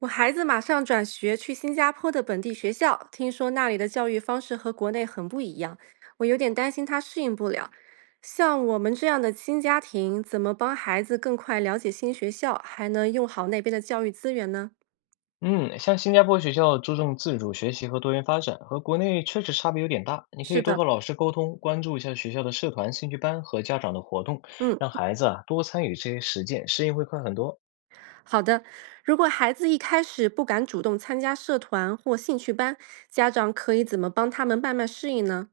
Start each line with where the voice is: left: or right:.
right: 我孩子马上转学去新加坡的本地学校，听说那里的教育方式和国内很不一样，我有点担心他适应不了。像我们这样的新家庭，怎么帮孩子更快了解新学校，还能用好那边的教育资源呢？
left: 嗯，像新加坡学校注重自主学习和多元发展，和国内确实差别有点大。你可以
right: 是
left: 多
right: 的，
left: 和老师沟通，关注一下学校的社团、兴趣班和家长的活动，
right: 嗯，
left: 让孩子啊多参与这些实践，适应会快很多。
right: 好的。如果孩子一开始不敢主动参加社团或兴趣班，家长可以怎么帮他们慢慢适应呢？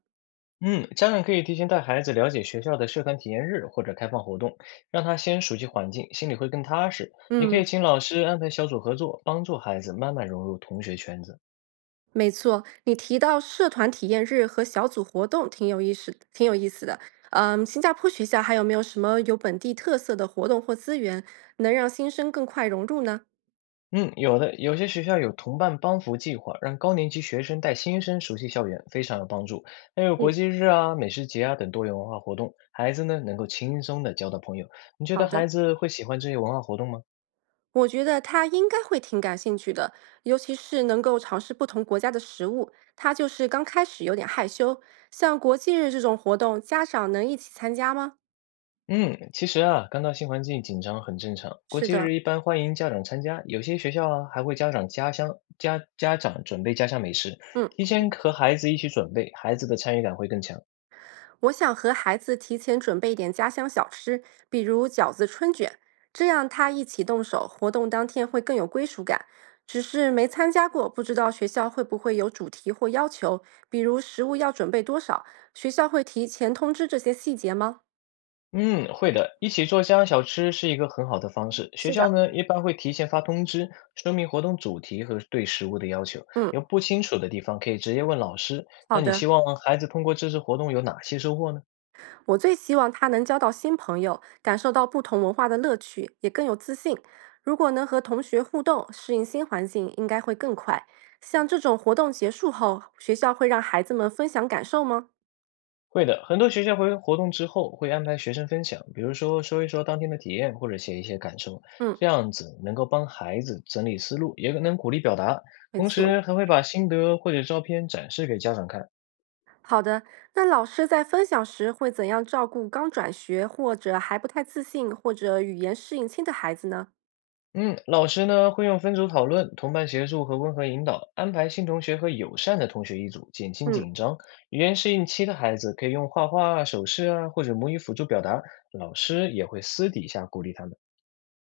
left: 嗯，家长可以提前带孩子了解学校的社团体验日或者开放活动，让他先熟悉环境，心里会更踏实。也可以
right: 嗯。
left: 请老师安排小组合作，帮助孩子慢慢融入同学圈子。
right: 没错，你提到社团体验日和小组活动挺有意思，挺有意思的。嗯，新加坡学校还有没有什么有本地特色的活动或资源，能让新生更快融入呢？
left: 嗯，有的，有些学校有同伴帮扶计划，让高年级学生带新生熟悉校园，非常有帮助。还有国
right: 嗯，
left: 际日啊、美食节啊等多元文化活动，孩子呢能够轻松的交到朋友。你觉
right: 好
left: 得
right: 的，
left: 孩子会喜欢这些文化活动吗？
right: 我觉得他应该会挺感兴趣的，尤其是能够尝试不同国家的食物。他就是刚开始有点害羞，像国际日这种活动，家长能一起参加吗？
left: 嗯，其实啊，刚到新环境紧张很正常。国
right: 是
left: 际
right: 的，
left: 日一般欢迎家长参加，有些学校啊还会家长准备家乡美食，
right: 嗯。
left: 提前和孩子一起准备，孩子的参与感会更强。
right: 我想和孩子提前准备点家乡小吃，比如饺子、春卷，这样他一起动手，活动当天会更有归属感。只是没参加过，不知道学校会不会有主题或要求，比如食物要准备多少，学校会提前通知这些细节吗？
left: 嗯，会的，一起做家乡小吃是一个很好的方式。学
right: 是
left: 校
right: 的，
left: 呢，一般会提前发通知，说明活动主题和对食物的要求。
right: 嗯，
left: 有不清楚的地方可以直接问老师。
right: 好
left: 那你
right: 的。
left: 希望孩子通过这次活动有哪些收获呢？
right: 我最希望他能交到新朋友，感受到不同文化的乐趣，也更有自信。如果能和同学互动，适应新环境，应该会更快。像这种活动结束后，学校会让孩子们分享感受吗？
left: 会的，很多学校会活动之后会安排学生分享，比如说说一说当天的体验，或者写一些感受，
right: 嗯，
left: 这样子能够帮孩子整理思路，也能鼓励表达，
right: 没
left: 同
right: 错。
left: 时还会把心得或者照片展示给家长看。
right: 好的，那老师在分享时会怎样照顾刚转学或者还不太自信或者语言适应期的孩子呢？
left: 嗯，老师呢会用分组讨论、同伴协助和温和引导，安排新同学和友善的同学一组，减轻
right: 嗯，
left: 紧张。语言适应期的孩子可以用画画啊、手势啊或者母语辅助表达，老师也会私底下鼓励他们。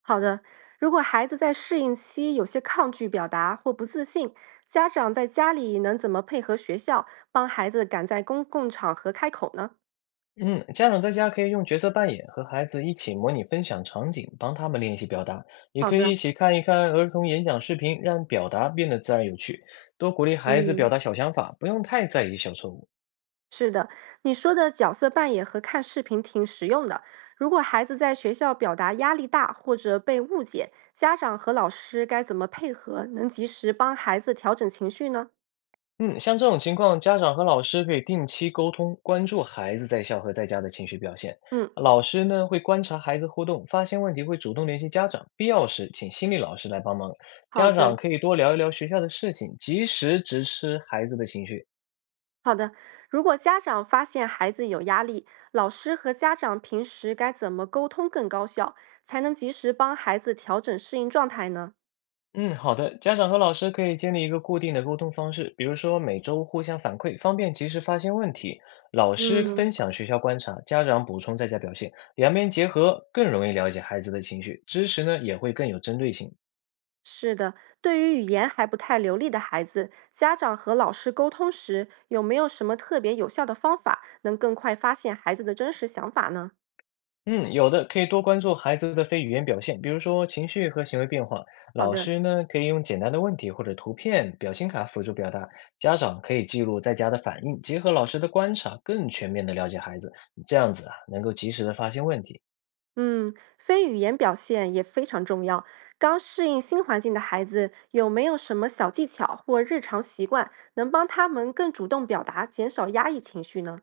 right: 好的，如果孩子在适应期有些抗拒表达或不自信，家长在家里能怎么配合学校，帮孩子敢在公共场合开口呢？
left: 嗯，家长在家可以用角色扮演和孩子一起模拟分享场景，帮他们练习表达，也
right: 好
left: 可以
right: 的，
left: 一起看一看儿童演讲视频，让表达变得自然有趣。多鼓励孩子
right: 嗯，
left: 表达小想法，不用太在意小错误。
right: 是的，你说的角色扮演和看视频挺实用的。如果孩子在学校表达压力大或者被误解，家长和老师该怎么配合，能及时帮孩子调整情绪呢？
left: 嗯，像这种情况，家长和老师可以定期沟通，关注孩子在校和在家的情绪表现。
right: 嗯，
left: 老师呢，会观察孩子互动，发现问题会主动联系家长，必要时请心理老师来帮忙。
right: 好
left: 家长
right: 的。
left: 可以多聊一聊学校的事情，及时支持孩子的情绪。
right: 好的，如果家长发现孩子有压力，老师和家长平时该怎么沟通更高效，才能及时帮孩子调整适应状态呢？
left: 嗯，好的，家长和老师可以建立一个固定的沟通方式，比如说每周互相反馈，方便及时发现问题。老师
right: 嗯，
left: 分享学校观察，家长补充在家表现，两边结合更容易了解孩子的情绪，知识呢也会更有针对性。
right: 是的，对于语言还不太流利的孩子，家长和老师沟通时，有没有什么特别有效的方法，能更快发现孩子的真实想法呢？
left: 嗯，有的可以多关注孩子的非语言表现，比如说情绪和行为变化。
right: 好
left: 老
right: 的，
left: 师呢，可以用简单的问题或者图片、表情卡辅助表达，家长可以记录在家的反应，结合老师的观察，更全面的了解孩子。这样子啊，能够及时的发现问题。
right: 嗯，非语言表现也非常重要。刚适应新环境的孩子，有没有什么小技巧或日常习惯能帮他们更主动表达，减少压抑情绪呢？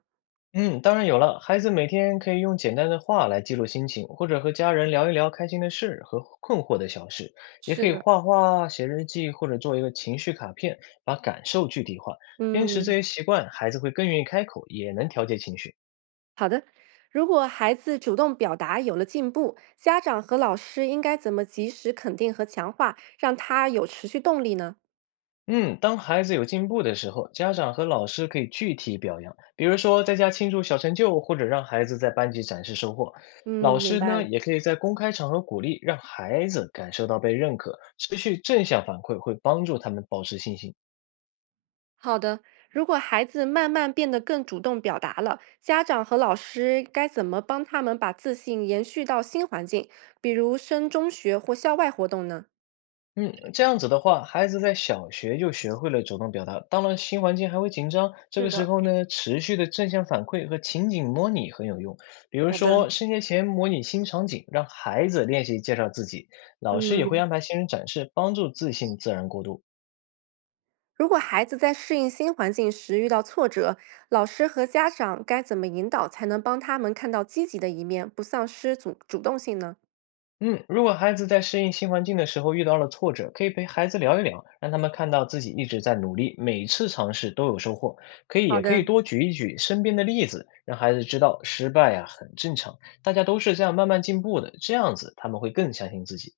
left: 嗯，当然有了。孩子每天可以用简单的话来记录心情，或者和家人聊一聊开心的事和困惑的小事，也
right: 是
left: 可以
right: 的，
left: 画画、写日记，或者做一个情绪卡片，把感受具体化。坚持这
right: 嗯，
left: 些习惯，孩子会更愿意开口，也能调节情绪。
right: 好的。如果孩子主动表达有了进步，家长和老师应该怎么及时肯定和强化，让他有持续动力呢？
left: 嗯，当孩子有进步的时候，家长和老师可以具体表扬，比如说在家庆祝小成就，或者让孩子在班级展示收获。
right: 嗯，
left: 老
right: 明
left: 师
right: 白
left: 呢，
right: 了。
left: 也可以在公开场合鼓励，让孩子感受到被认可，持续正向反馈会帮助他们保持信心。
right: 好的，如果孩子慢慢变得更主动表达了，家长和老师该怎么帮他们把自信延续到新环境，比如升中学或校外活动呢？
left: 嗯，这样子的话，孩子在小学就学会了主动表达，到了新环境还会紧张。这
right: 是
left: 个时
right: 的，
left: 候呢，持续的正向反馈和情景模拟很有用。比如
right: 好的，
left: 说，升学前模拟新场景，让孩子练习介绍自己，老师也会
right: 嗯，
left: 安排新人展示，帮助自信自然过渡。
right: 如果孩子在适应新环境时遇到挫折，老师和家长该怎么引导才能帮他们看到积极的一面，不丧失主动性呢？
left: 嗯，如果孩子在适应新环境的时候遇到了挫折，可以陪孩子聊一聊，让他们看到自己一直在努力，每次尝试都有收获。可以，
right: 好
left: 也可以
right: 的，
left: 多举一举身边的例子，让孩子知道失败呀、很正常，大家都是这样慢慢进步的。这样子他们会更相信自己。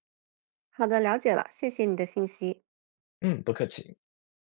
right: 好的，了解了，谢谢你的信息。
left: 嗯，不客气。